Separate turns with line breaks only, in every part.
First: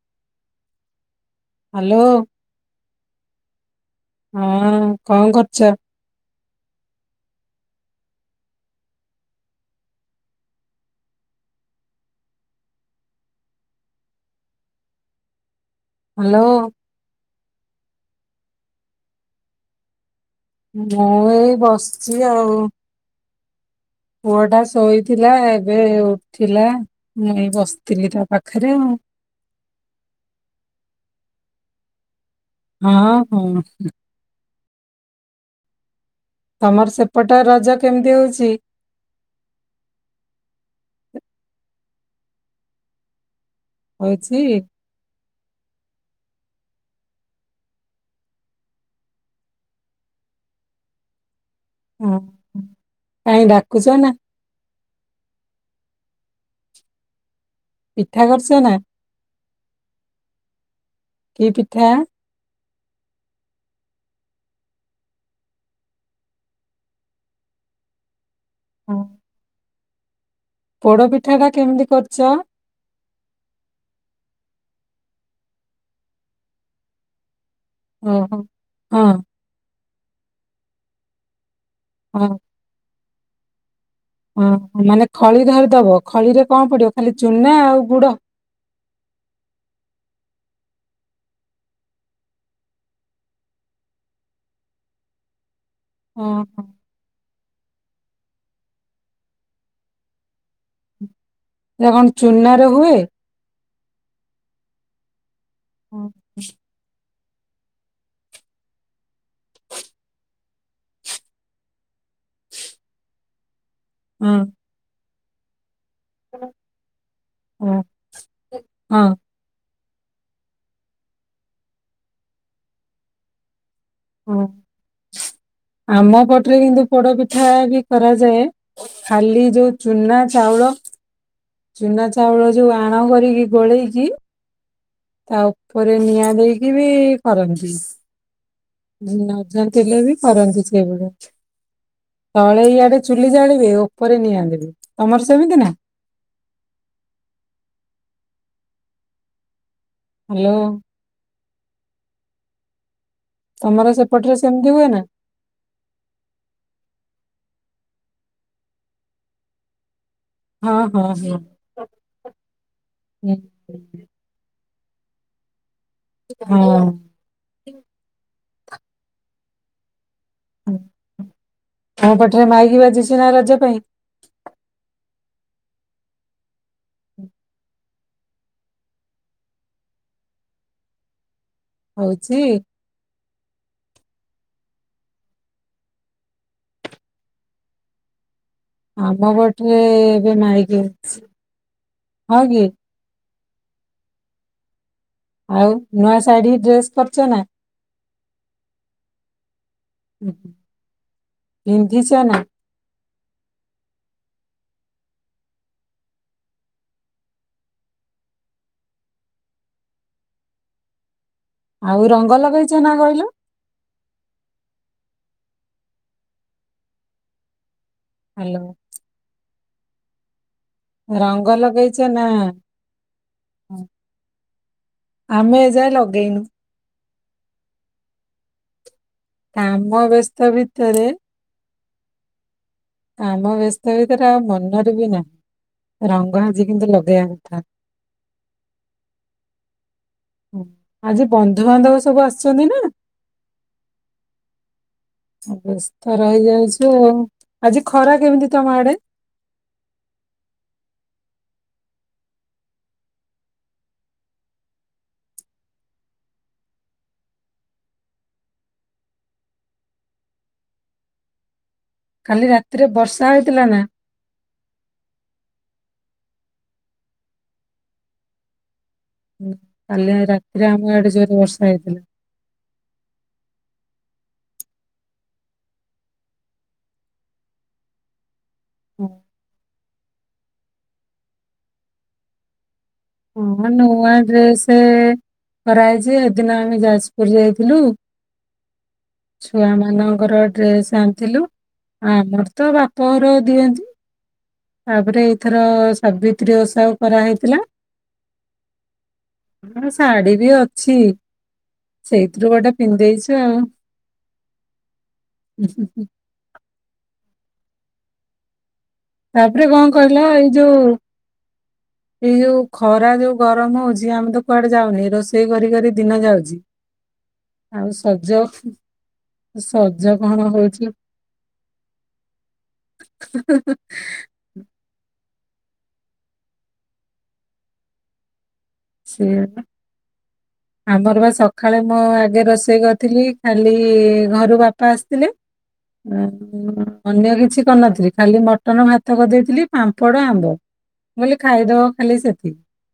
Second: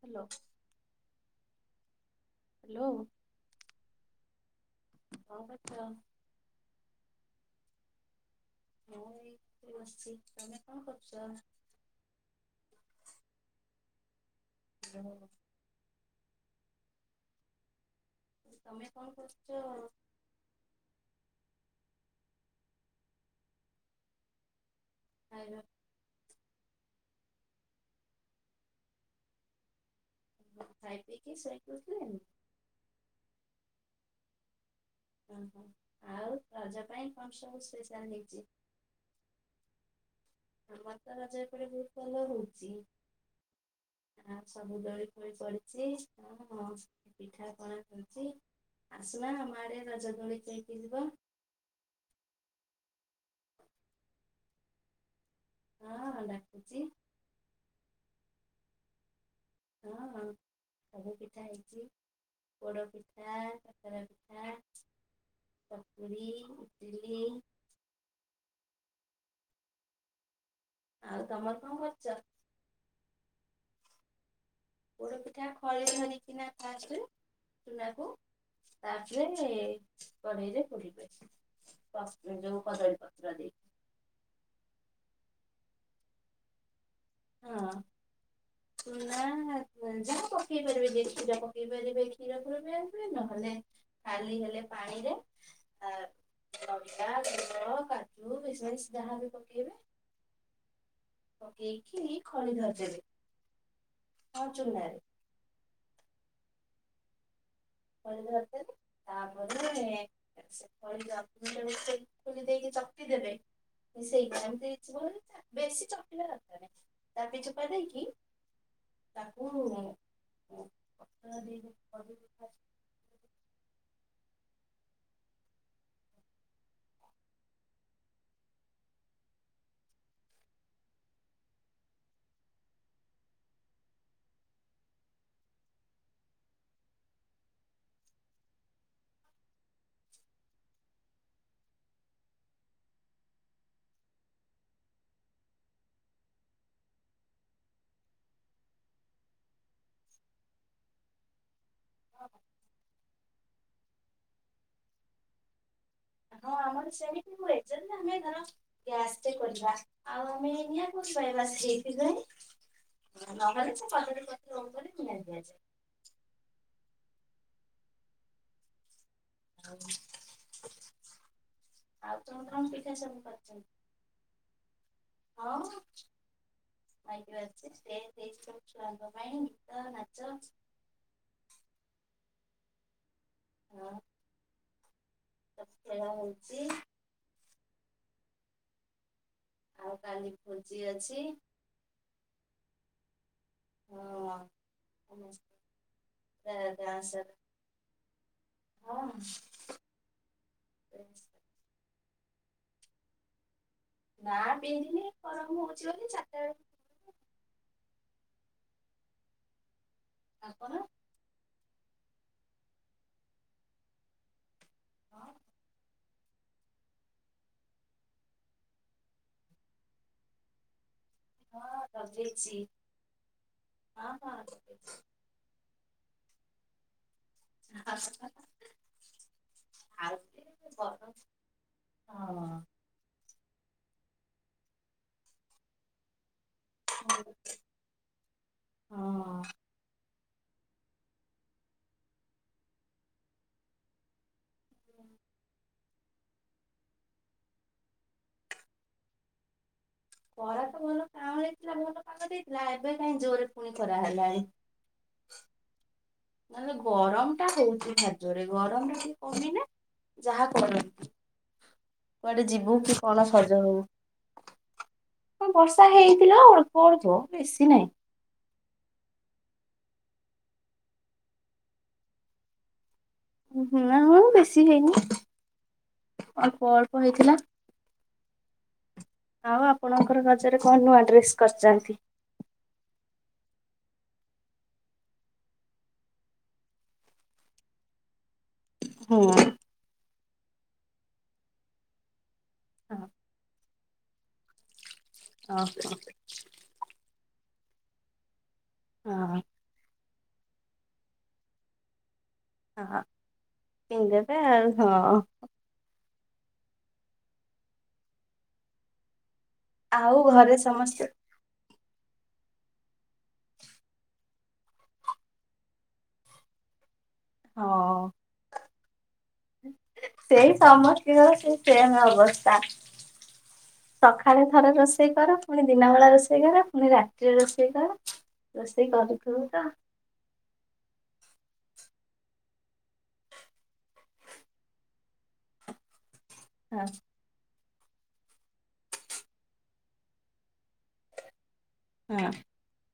Hello
hello
hello
ହଁ କଣ କରୁଛ?
ମୁଁ ଏଠି ବସିଛି ତମେ କଣ କରଛ? ହ
ହ୍ୟାଲୋ
ତମେ କଣ କରୁଛ?
ମୁଁ ଏଇ ବସିଛି ଆଉ। ପୁଅଟା ଶୋଇଥିଲା
ଖାଇବା
ଏବେ ଉ ଥିଲା, ମୁଁ ଏଇ ବସିଥିଲି ତା ପାଖରେ ଆଉ।
ଖାଇ ପିଇକି ଶୋଇକି ଉଠିଲେଣି?
ହଁ ହଁ।
ଓ ହୋ।
ତମର ସେପଟେ ରଜ କେମିତି
ହେଇଛି?
ହଉଛି?
ଆମର ତ ରଜ ଏପଟେ ବହୁତ ଭଲ ହଉଛି।
ହଉଛି
ଆଉ ସବୁ ଦୋଳି ଦୋଳି ପଡିଛି ଆଉ କଣ ପିଠା ପଣା ହେଉଛି, ଆସୁନା ଆମ ଆଡେ ରଜ ଦୋଳି ଖେଳିକି ଯିବ।
ହଁ ହଁ କାହିଁ ଡାକୁଛ ନା?
ହଁ ଡାକୁୁଚି।
ପିଠା କରିଛ ନା?
ହଁ ହଁ ସବୁ ପିଠା ହେଇଛି। ପୋଡ଼ପିଠା, କାକେରା ପିଠା, ଚକୁଳି, ଇଟିଲି।
ହଁ। ପୋଡ
ଆଉ
ପିଠା ଟା
ତମର କଣ
କେମିତି
କରିଛ?
କରୁଛ?
ପୋଡ଼ ପିଠା ଖଳି ଧରି କିନା ଫାଷ୍ଟ ଚୁନାକୁ
ଓହୋ ହଁ
ତାପରେ-ଏ-ଏ କଡେଇରେ ପୋଡ଼ିବେ। କଦ ଯୋଉ କଦଳୀ ପତ୍ର [inaudible]
ଓ ମାନେ ଖଳି ଢାଳି ଦବ, ଖଳିରେ କଣ ପଡିବ? ଖାଲି ଚୁନା
ହଁ
ଆଉ ଗୁଡ
ଚୁନା ଆ ଯାହା ପକେଇ ପାରିବେ ଯେମତି କ୍ଷୀର ପକେଇ ପାରିବେ କ୍ଷୀର ଫିର ବି ଆଣିବେ ନହେଲେ ଖାଲି ହେଲେ ପାଣିରେ ଆ
ଓହୋ
ଅଦା ଅ କାଜୁ, ଖିସମିସ୍ ଯାହା ବି ପକେଇବେ ଇ
ଏଟା କଣ
ଖଳି
ଚୁନାରେ ହୁଏ?
ଧରିଦେବେ ହଁ ଚୁନାରେ।
ହୁଁ।
ଖଳି ଧରିଦେବେ ତାପରେ ଖଳି [unintelligible] ଦେଇକି ଚକଟି ଦେବେ ସେଇ
ହଁ
ଯେମତି ଥିବ ହାରି ବେଶୀ ଚକଟିବା ଦରକାର ନାହିଁ ଚାପି ଚୁପା
ହଁ
ଦେଇକି
ହଁ
ତାକୁ [unintelligible]
ହଁ। ଆମ ପଟରେ କିନ୍ତୁ ପୋଡ ପିଠା ବି କରାଯାଏ ଖାଲି ଯୋଉ ଚୁନା ଚାଉଳ ଚୁନା ଚାଉଳ ଯୋଉ ଆଣ କରିକି ଗୋଳେଇକି ତା ଉପରେ ନିଆଁ ଦେଇକି ବି କରନ୍ତି ନଜାଣିଥିଲେ ବି କରନ୍ତି ସେଇଭଳିଆ। ତଳେ ଇଆଡେ ଚୁଲି ଜାଳିବେ ଉପରେ ନିଆଁ ଦେବେ ତମର ସେମିତି ନା? ହ୍ୟାଲୋ
[unintelligible]
ତମର ସେପଟରେ ସେମିତି ହୁଏ ନା?
ହଁ ଆମର ସେମିତି ହୁଏ ଯେମିତି ଆମେ ଧର ଗ୍ୟାସରେ କରିବା ଆଉ ଆମେ
ହଁ
ନିଆଁ
ହଁ
କୋଉଠୁ
ହଁ
ପାଇବା
ହୁଁ,
ସେଇଥିପାଇଁ ନହେଲେ ସେ କଦଳୀ ପତ୍ର ଉପରେ ନିଆଁ ଦିଆଯାଏ।
ହଁ।
ଆଉ
ତମ
ଆଉ ତମେ
ପଟରେ
କଣ
ମାଇକି
ପିଠା ସବୁ
ବାଜୁଛି ନା ରଜ
କରିଛନ୍ତି?
ପାଇଁ?
ହଁ ମାଇକ୍ ବାଜୁଛି ଷ୍ଟେଜ ହେଇଛି ସବୁ ଛୁଆଙ୍କ ପାଇଁ ଗୀତ, ନାଚ
ହଉଛି
ହଁ। ଖେଳ ହଉଛି
ହଁ। ଆମ ପଟେ
ଆଉ କାଲି
ଏବେ
ଭୋଜି
ମାଇକି ଅଛି। ହଁ କି?
ହଁ।
ଆଉ ନୂଆ ଶାଢୀ ଡ୍ରେସ୍
ଡ୍ୟାନ୍ସ
କରିଚ ନା
ହଁ
ପିନ୍ଧି ଚ ନା?
ନା ପିନ୍ଧିନି ଗରମ ହଉଛି ବୋଲି ଚାରିଟା ବେଳେ ଆପଣ?
ଆଉ ରଙ୍ଗ ଲଗେଇଛ ନା କହିଲୁ।
ହଁ
ହ୍ୟାଲୋ। ରଙ୍ଗ
ହଁ
ଲଗେଇଚ ନା
ଲଗେଇଛି ହଁ ହଁ
ଆମେ ଏ ଯାଏ ଲଗେ ଦେଇନୁ। କାମ ବ୍ୟସ୍ତ
ଖାଉଥିଲି
ଭିତରେ
ଗରମ ହଁ
କାମ ବ୍ୟସ୍ତ ଭିତରେ ଆଉ ମନରେ ବି ନାହିଁ ରଙ୍ଗ। କିନ୍ତୁ ଲଗେଇ କଥା।
ହଁ
ଆଜି ବନ୍ଧୁବାନ୍ଧବ ସବୁ ଆସିଛନ୍ତି ନା। ବ୍ୟସ୍ତ ରହିଯାଉଛି ଆଉ ଆଜି ଖରା କେମିତି ତମ ଆଡେ?
ଖରା ତ ଭଲ କାଁ ହେଇଥିଲା ଭଲ ପାାଗ ଦେଇଥିଲା ଏବେ କାହିଁ ଜୋରରେ ପୁଣି ଖରା ହେଲାଣି। ନହେଲେ ଗରମ ଟା ହଉଛି ଖାଦରେ ଗରମ ଟ ଟିକେ କମ ନା ଯାହା କରନ୍ତି।
କାଲି ରାତିରେ ବର୍ଷା ହୋଇଥିଲା ନା।
ବର୍ଷା ହେଇଥିଲା ଅଳ୍ପ ଅଳଥ ବେଶୀ ନହିଁ।
କାଲେ ରାତିରେ ଆମ ଏଡେ ଜୋରେ ବର୍ଷା ହେଇଥିଲା।
ମୁ ବେଶୀ ହେଇନି ଅଳପ ଅଳ୍ପ ହେଇଥିଲା। ଆଉ। ଆପଣଙ୍କର ନଜରେ କଣ ନୂଆ ଡ୍ରେସ୍ କରିଛନ୍ତି।
ହଁ ନୂଆ ଡ୍ରେସ କରହଛି ଏଦିନ ଆମେ ଯାଜପୁର ଯାଇଥିଲୁ।
ହୁଁ ହଁ
ଛୁଆ ମ ନ ର ଡ୍ରେସ ଆଣିଥିଲୁ ଆମର ତ ବାପ ଘର ଦିଅନ୍ତି। ତାପରେ ଏଇଥର
ହଁ।
ସାବିତ୍ରୀ ଓ ସା କରା ହେଇଥିଲା।
ହଁ
ହଁ। ଶାଢୀ ବି ଅଛି ସେଇ। ପିତୁ ଗଟେ
ହଁ
ପିନ୍ଧେଇଛ ଆଉ।
ପିନ୍ଧିଦେବେ ଆଉ ହଁ
ତାପରେ କଣ
ଆଉ
କହିଲା ଏଇ
ଘରେ
ଯୋଉ।
ସମସ୍ତେ
ଏଇ ଯୋଉ ଖରା ଯୋଉ ଗରମ ହଉଛି ଆମେ ତ କୁଆଡେ ଯାଉନି ରୋଷେଇ କରି କରି ଦିନ ଯାଉଛି। ଆଉ
ହଁ।
ସଜ ସଜ କଣ
ସେଇ
ହଉଛି।
ସମସ୍ତଙ୍କର ସେଇ ସେମ୍ ଅବସ୍ଥା। ସକାଳେ ଥରେ ରୋଷେଇ। କର ପୁଣି ଦିନ ବେଳା ରୋଷେଇ କର ପୁଣି ରାତିରେ ରୋଷେଇ କର। ରୋଷେଇ କରୁ କରୁ
ସେଆ ବା
ତ
ଆମର ବା। ସକାଳେ ମୋ ଆଗେ ରୋଷେଇ କରିଥିଲି କାଲି ଘରୁ ବାପା ଆସିଥିଲେ।
ହଁ
ଅନ୍ୟ କିଛି। କରିନଥିଲି ଖାଲି ମଟନ ଭାତ କରିଦେଇଥିଲି ପାମ୍ପଡ଼ ଆମ୍ବ। ମୁଲ ଖାଇଦ ଖାଲି
ହଁ।
ସେ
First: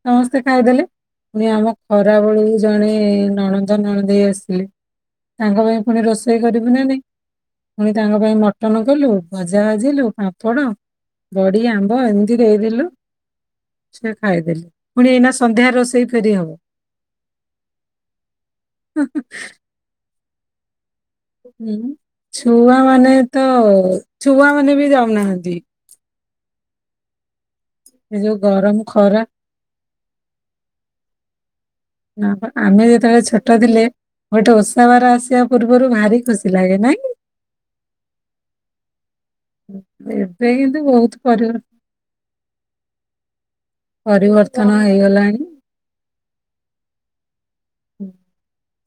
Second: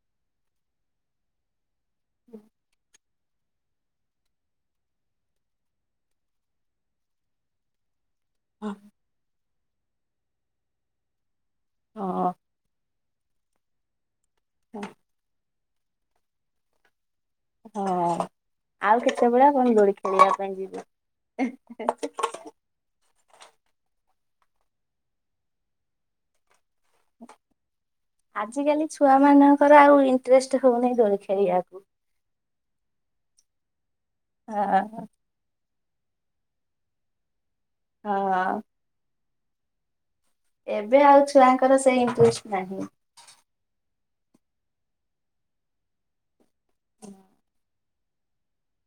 ହଁ ସେ। ଖାଇଦେଲେ ପୁଣି ଆମକୁ। ଖରାବେଳୁ ଜଣେ। ନଣନ୍ଦ ନଣନ୍ଦେଇ ଆସିଥିଲେ ତାଙ୍କ ପାଇଁ ପୁଣି ରୋଷେଇ କରିବି ନା ନାଇଁ ପୁଣି। ତାଙ୍କ ପାଇଁ ମଟନ କଲୁ। ଭଜା ଭାଜିଲୁ ପାମ୍ପଡ଼, ବଡି, ଆମ୍ବ
ହଁ
ଏମିତି ଦେଇଦେଲୁ। [inaudible] ଖାଇଦେଲି। ପୁଣି ଏଇନା ସ ସନ୍ଧ୍ୟା ରୋଷେଇ ଫେରି ହବ।
ହଁ ଆଉ କେତେବେଳ କଣ ଦୋଳି ଖେଳିଆକୁ। ବାଙ୍ଗିଦେ।
ହୁଁ ଛୁଆ ମାନେ ତ ଛୁଆ ମାନେ ବି ଯାଉନାହାଁନ୍ତି।
ହ
ଏ ଯୋଉ
[unintelligible]
ଗରମ
ଆଜିକାଲି ଛୁଆ
ଖରା
ମାନଙ୍କର ଆଉ ଇଣ୍ଟରେଷ୍ଟ ହଉନି ଦୋଳି ଖେ ଏୟାକୁ
ନାପା ଆମେ ଯେତେବେଳେ ଛୋଟ ଥିଲେ ଗୋଟେ ଓଷା
ହଁ
ବାର ଆସିବା ପୁ୍ରୁ ର୍ବରୁ ଭାରି ଖୁସି ଲାଗେ ନାଇଁ।
ହଁ।
ହୁଁ।
ଏବେ ଆଉ ଛୁଆଙ୍କର ସେଇ ଇଣ୍ଟରେଷ୍ଟ ନାହିଁ।
ପରିବର୍ତ୍ତନ ହେଇଗଲାଣି।
ହୁଁ।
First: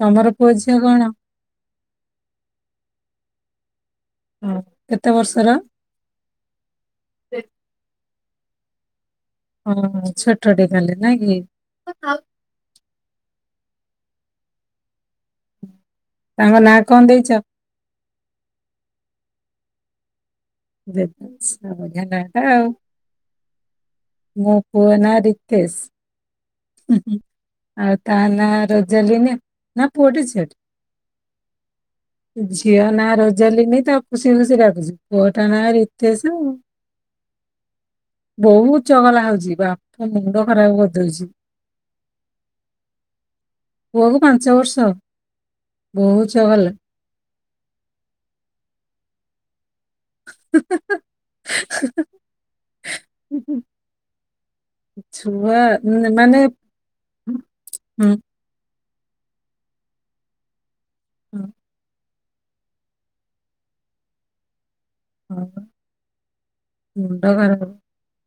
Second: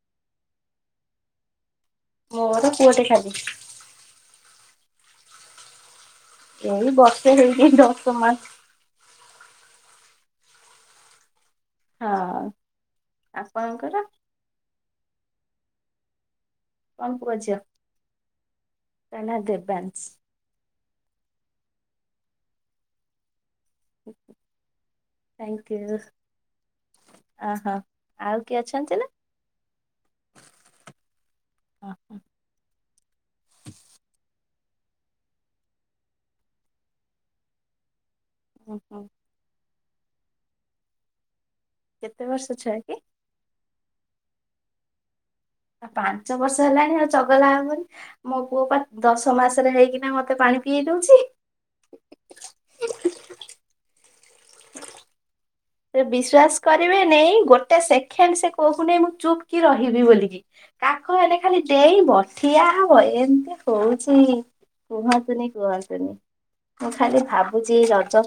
ତମର ପୁଅ ଝିଅ କଣ?
ମୋର ପୁଅଟେ ଖାଲି।
କେତେ ବର୍ଷର?
ଏଇ ବର୍ଷେ ହେଇଛି ଦଶମାସ।
ଅଁ ଛୋଟ ଟେ ତାଲେ ନାଇଁ କି?
ହଁ ଆପଣଙ୍କର।
ତାଙ୍କ ନାଁ କଣ
ପୁଅ
ଦେଇଛ?
ଝିଅ ବ୍ୟାନ୍ସ।
ବେଦାନ୍ସ ବଢିଆ ନା ଟାଉ। ମୋ ପୁଅ ନା
ଥ୍ୟାଙ୍କ ୟୁ
ରିତେଶ
ଅହୋ
ଆଉ ତାନା
କିଏ ଅଛନ୍ତି ନା?
ରଜାଲିନ ନା ପୁଅଟେ ଝିଅଟେ। ଝି ଝିଅ ନା ରୋଜାଲିନି ତାକୁ ଖୁସି ଖୁସି ଡାକୁଚି ପୁଅଟା ନା ରିତେଶେ ଆଉ। ବହୁତ୍।
ଓହୋ
ଚଗଲା ହଉଛି। ବାପ ମୁଣ୍ଡ ଖରାପ କରିଦଉଛି।
କେତେ ବର୍ଷ ଛୁଆ କି?
ପୁଅକୁ ପାଞ୍ଚ ବର୍ଷ। ବହୁତ
ପାଞ୍ଚ ବର୍ଷ
ଚଗଲା
ହେଲାଣି ଆଉ ଚଗଲା ହବନି ମୋ ପୁଅ ପା ଦଶ ମାସରେ ହେଇ କି ନା ମତେ ପାଣି ପିଇ ଦଉଛି।
ଆଛା।
ଏ ବିଶ୍ବାସ କରିବେନି ଗୋଟେ
ହୁଁ,
ସେକେଣ୍ଡ ସେ କଉ କୁ ନେଇ ମୁଁ ଚୁପ୍ କି ରହିବି ବୋଲିକି। କାଖ ହେଲେ
ହଁ,
ଖାଲି ଡେଇଁ ବସ ଠିଆ ହବ ଏମିତି ହଉଛି କୁହନ୍ତୁନି
ହଁ,
କୁହନ୍ତୁନି ମୁଁ ଖାଲି
ମୁଣ୍ଡ ଖରାପ
ଭାବୁଛି ଏ ରଜ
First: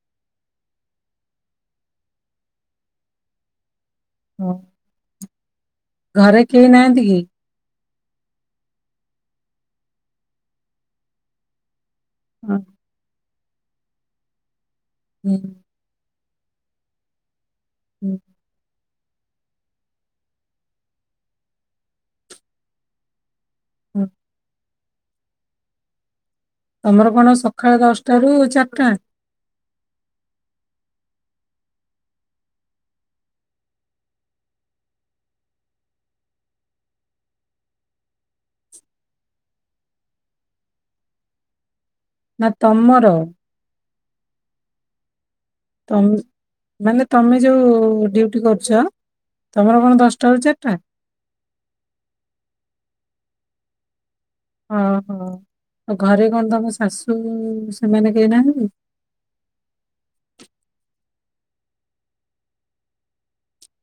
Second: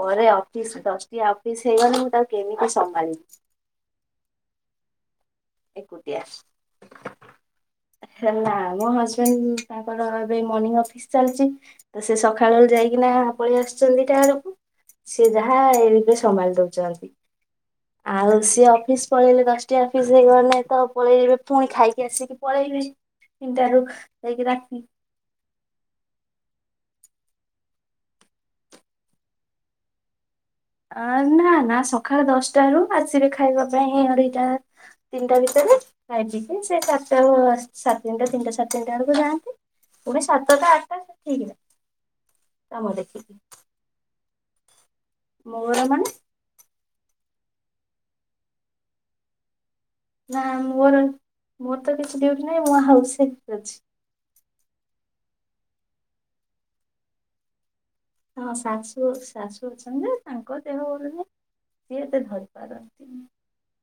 ପରେ ଅଫିସ ଦଶଟି ସେଇଆ ମାନେ ମୁଁ ତାକୁ କେମିତି ସମ୍ଭାଳିବି।
ହଁ। ଘରେ କେହି ନାହାନ୍ତି କି?
ହେଲା ମୋ ହଜବେଣ୍ଡ ଉ-ଉ ତାଙ୍କର ଏବେ ମର୍ଣିଂ ଅଫିସ ଚାଲିଛି। ତ ସେ
ହଁ,
ସକାଳ ବଳେ ଯାଇକିନା ପଳେଇ ଆସୁଛନ୍ତି ତା ବେଳକୁ। ସେ
ହୁଁ,
ଯାହା ଇ ସମ୍ଭାଳି ଦଉଚନ୍ତି।
ହୁଁ,
ଆଉ ସେ ଅଫିସ୍ ପଳେଇଲେ ଦଶଟା ଅଫିସ ହେଇଗଲେ ତ ପଳେଇବେ ପୁଣି ଖାଇକି ଆସିକି ପଳେଇବେ। ତିନି ଟାରୁ
ହୁଁ।
ଯାଇକି ରାତି
ତମର କଣ ସକାଳ ଦଶଟା ରୁ ଚାରିଟା?
ନା ନା ସକାଳ ଦଶଟା ରୁ ଆସିବେ ଖାଇବା ପାଇଁ ଅଢେଇଟା ତିନିଟା ଭିତରେ ଖାଇପିଇକି ସେ ଚାରିଟା ସାଢେ଼ ତିନିଟା ତିନିଟା ସାଢେ଼ ତିନିଟା ବେଳକୁ ଯାଆନ୍ତି। ପୁଣି ସାତଟା ଆଠଟା ସେ ଠିକ୍ ନାହିଁ।
ନା ତମର?
ମୋର
ତମ
ମାନେ
ମାନେ ତମେ ଯୋଉ ଡ୍ୟୁଟି କରୁଛ? ତମର କଣ ଦଶଟାରୁ
ନା
ଚାରିଟା
ମୋର ମୋର ତ କିଛି ଡିୟୁଟି ନାହିଁ ମୁଁ ହାଉସୱାଇଫ୍। ଆଛା।
ଓହୋ ଘରେ କଣ ତମ ଶାଶୁ-ଉ-ଉ-ଉ
ହଁ ଶାଶୁ ଶାଶୁ ଅଛନ୍ତି ଯେ ତାଙ୍କ ଦେହ ଭଲ ନାହିଁ ସିଏ ଏତେ ଧରି ପାରନ୍ତିନି।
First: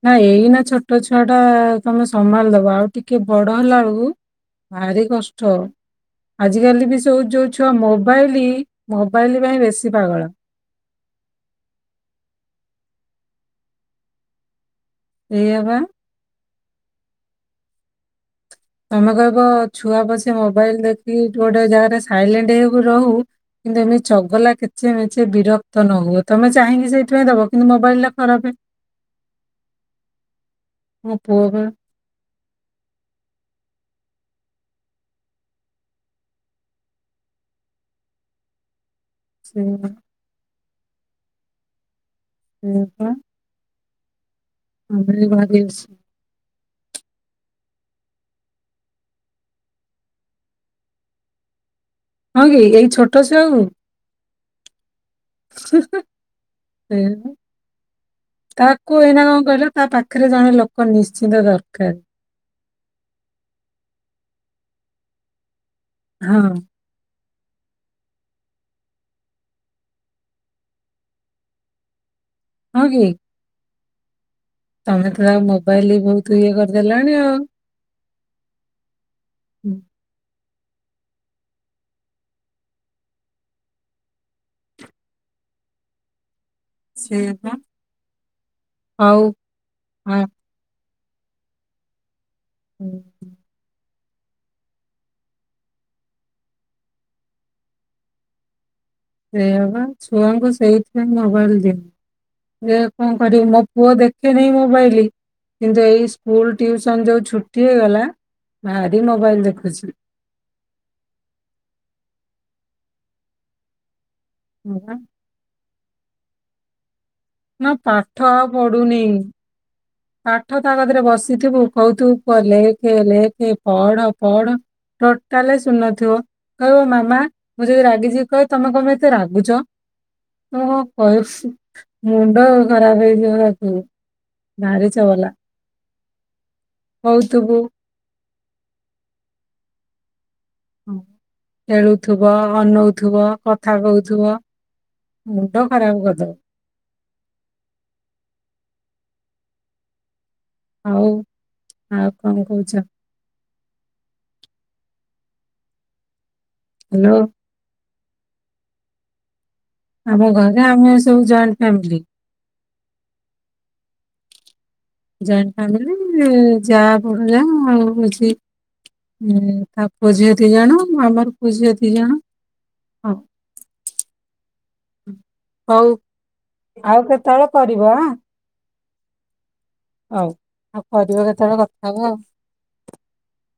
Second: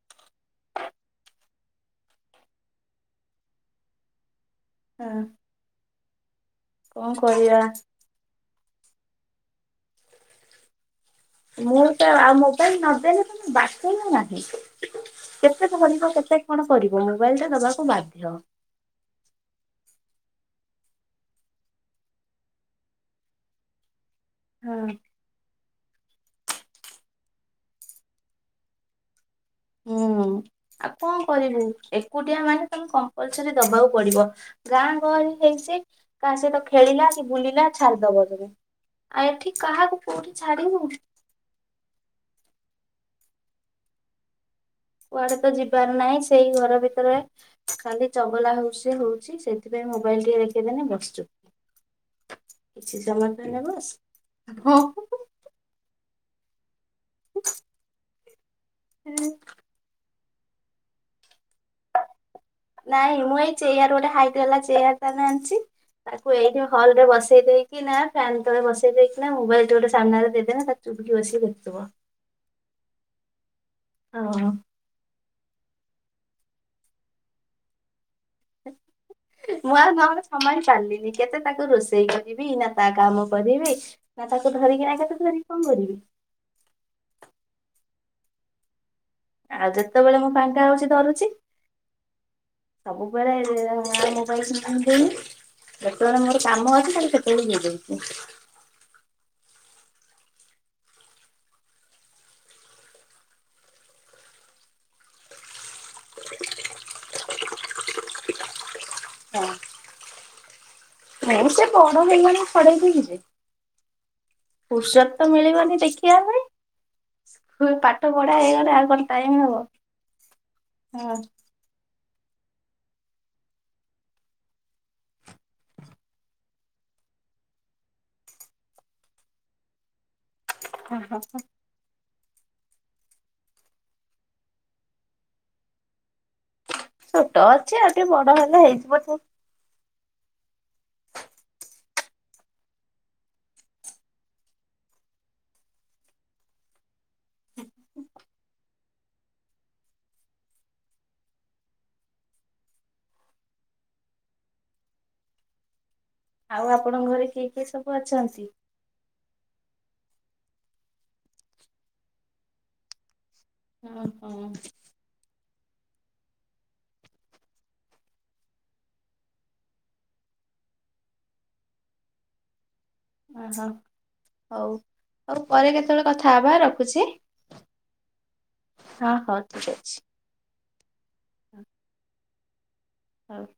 ନା ଏଇ ନା ଛୋଟ ଛୁଆ ଟା ତମେ ସମ୍ଭାଳିଦବ ଆଉ ଟିକେ ବଡ ହେଲା ବେଳକୁ ଭାରି
ହଁ
କଷ୍ଟ। ଆଜିକାଲି ବି
କଣ
ସବୁ ଯୋଉ
କରିବା
ଛୁଆ ମୋବାଇଲି ମୋବାଇଲ ପାଇଁ ବେଶୀ ପାଗଳ।
ମୁଁ ତ ଆଉ ମୋବାଇଲ ନଦେଲେ ତ ବାଟ ହଁିନାହିଁ।
ଏଇଆ
କେତେ
ବା
ଧରିବ କେତେ? କଣ କରିବ ମୋବାଇଲି ଟା ଦବାକୁ ବାଧ୍ୟ।
ତମେ କହିବ ଛୁଆ ବସି ମୋବାଇଲ ଦେଖିକି ଗୋଟେ ଜାଗାରେ ସାଇଲେଣ୍ଟ୍ ହେଇକି ରହୁ। କିନ୍ତୁ ଏମିତି ଚଗଲା
ହଁ।
କିଚେ ମିଚେ ବିରକ୍ତ ନ ହୁଅ। ତମେ ଚାହିଁକି ସେଇଥିପାଇଁ ଦବ କିନ୍ତୁ ମୋବାଇଲ ଟା ଖରାପ
ହୁଁ ଆଉ
ମୋ
କଣ
ପୁଅ
କରିବୁ
ବା
ଏକୁଟିଆ ମାନେ ମେ କମ୍ପଲସରି ଦବାକୁ ପଡିବ। ଗାଁ ଗହଳି ହେଇଛି କାହା ସହିତ ଖେଳିଲା କି ବୁଲିଲା ଛାଡିଦବ ତମେ। ଆଉ ଏଠି
ସେ
କାହାକୁ କୋଉଠି ଛା ଛାଡିବୁ।
ସେୟା ପା।
କୁଆଡେ ତ
ଅଛି।
ଯିବାର ନାହିଁ ସେଇ ଘର ଭିତରେ ଖାଲି ଚଗଲା ହଉଛି ଯେ ହଉଛି। ସେଥିପାଇଁ ମୋବାଇଲ ଟିକେ ଦେଖେଇ ଦେଲେ ବସି ଚୁପ୍।
ହଁ କି ଏଇ ଛୋଟ ଛୁଆ କୁ
ହଁ [unintelligible]
ହିଁ ହି [unintelligible] ସେୟା ବା। ତାକୁ ଏଇନା କଣ କହିଲ ତା ପାଖ ପାଖରେ ଜଣେ ଲୋକ ନିଶ୍ଚିନ୍ତ ଦରକାର।
ନାଇଁ ମୁଁ ଏଇ ଚେୟାର ଗୋଟେ ହାଇଟ ବାଲା ଚେୟାର ତାନେ ଆଣିଛି। ତାକୁ
ହଁ
ଏଇଠି ହଲ ରେ ବସେ ବସେଇ ଦେଇକି ନା ଫ୍ୟନ୍ ତଳେ ବସେଇ ଦେଇକି ନା ମୋବାଇଲ ଏଠି ଗୋଟେ ସାମ୍ନାରେ ଦେଇଦେନେ ତାର ଚୁପୁକି ବସିକି ଦେଖୁଥିବ।
ହଁ କି?
ଓହୋ।
ତମେ ତ ମୋବାଇଲ ବହୁତ ଇଏ କରିଦେଲଣି ଆଉ।
ମୁଁ ଆଉ ନହେଲେ ସମ୍ଭାଳି ପାରଲିନି କେତେ ତାକୁ ରୋଷେଇ କରିବି। ନା ତା କାମ କରିବି। ନା ତାକୁ ଧରିକିନା କେତେ ଧରିକି କଣ କରିବି।
ସେଇଆ ପା। ହଉ
ଆଉ
ଆ
ଯେତେବେଳେ ମୁଁ ଫାଙ୍କା ହଉଛି ଧରୁ ଛି।
ହୁଁ,
ସବୁବେଳେ ମା ମୋବାଇଲ [unintelligible] ନାହାନ୍ତି ଯେତେବେଳେ ମୋର କାମ ଅଛି ତାହେଲେ ସେତେବେଳେ ଦେଇଦଉଛି।
ସେୟା ପା ଛୁଆଙ୍କୁ ସେଇଥିପାଇଁ ମୋବାଇଲ ଦିଅନି। ଯେ କଣ କରିବି ମୋ ପୁଅ ଦେଖେନି ମୋବାଇଲି। କିନ୍ତୁ ଏଇ ସ୍କୁଲ ଟିୁସନ ଯୋଉ ଛୁଟି ହେଇଗଲା। ଭାରି ମୋବାଇଲ ଦେଖୁଛି।
ହଁ ସେ ବଡ ହେଇଗଲା ଛଡେଇଦେବୀ ଯେ।
ହଁ ବା।
ଫୁରସତ ତ ମିଳିବନି ଦେଖି କିଆଁ ପାଇଁ।
ନା
ସ୍କୁଲ ପାଠ ପଢା ହେଇଗଲା ଆଉ କଣ ଟାଇମ ହବ।
ପାଠତା କତିରେ ବସିଥିବୁ କୋହୁଥିବୁ। ପୁଅ ଲେଖେ ଲେଖେ ପଢ଼ ପଢ ଟୋଟାଲେ ଶୁଣୁ ନଥିବ କହିବ ମାମା ମୁଁ ଯଦି ରାଗିଯିବି କହିବ ତମେ କଣ ଏତେ ରାଗୁଚ। ଓହୋ
ହଁ
କଇ ମୁଣ୍ଡ ଖରାପ ହେଇଯିବ ତାକୁ। ଭାରି ଚଗଲା।
ଛୋଟ
କହୁଥିବୁ
ଅଛି ଆଉ ଟିକେ ବଡ ହେଲେ ହେଇଯିବ ଠିକ୍।
ହଁ ଖେଳୁଥିବ ଅନୋଉଥିବ କଥା କୋହୁଥିବ ମୁଣ୍ଡ ଖରାପ କରିଦବ।
[inaudible]
ଆଉ ଆଉ କଣ କୋହୁଚ?
ଆଉ ଆପଣଙ୍କ
ହ୍ୟାଲୋ
ଘରେ କିଏ କିଏ ସବୁ? ସବୁ ଅଛନ୍ତି।
ଆମ ଘରେ ଆମେ ସବୁ ଜଏଣ୍ଟ ଫ୍ୟାମିଲି।
ଓ ହୋ।
ଜଏଣ୍ଟ ଫ୍ୟାମିଲି ଯା ବଡ ଯା ଆଉ ହୋଉଚି ତା ପୁଅ ଝିଅ ଦିଇ ଜଣ ଆମର ପୁଅ ଝିଅ ଦିଇ ଜଣ। ହଉ
ଓହୋ ହୋଉ ହୋଉ ପରେ
ହଉ
କେତେବେଳେ କଥା ହବା
ଆଉ
ରଖୁଚି।
କେତେବେଳେ କରିବ ଆଁ
ହଁ ହୋଉ। ଠିକ୍ ଅଛି।
ହଉ ଆଉ କରିବା କେତେବେଳେ କଥା ହବ ଆଉ।
ହୋଉ।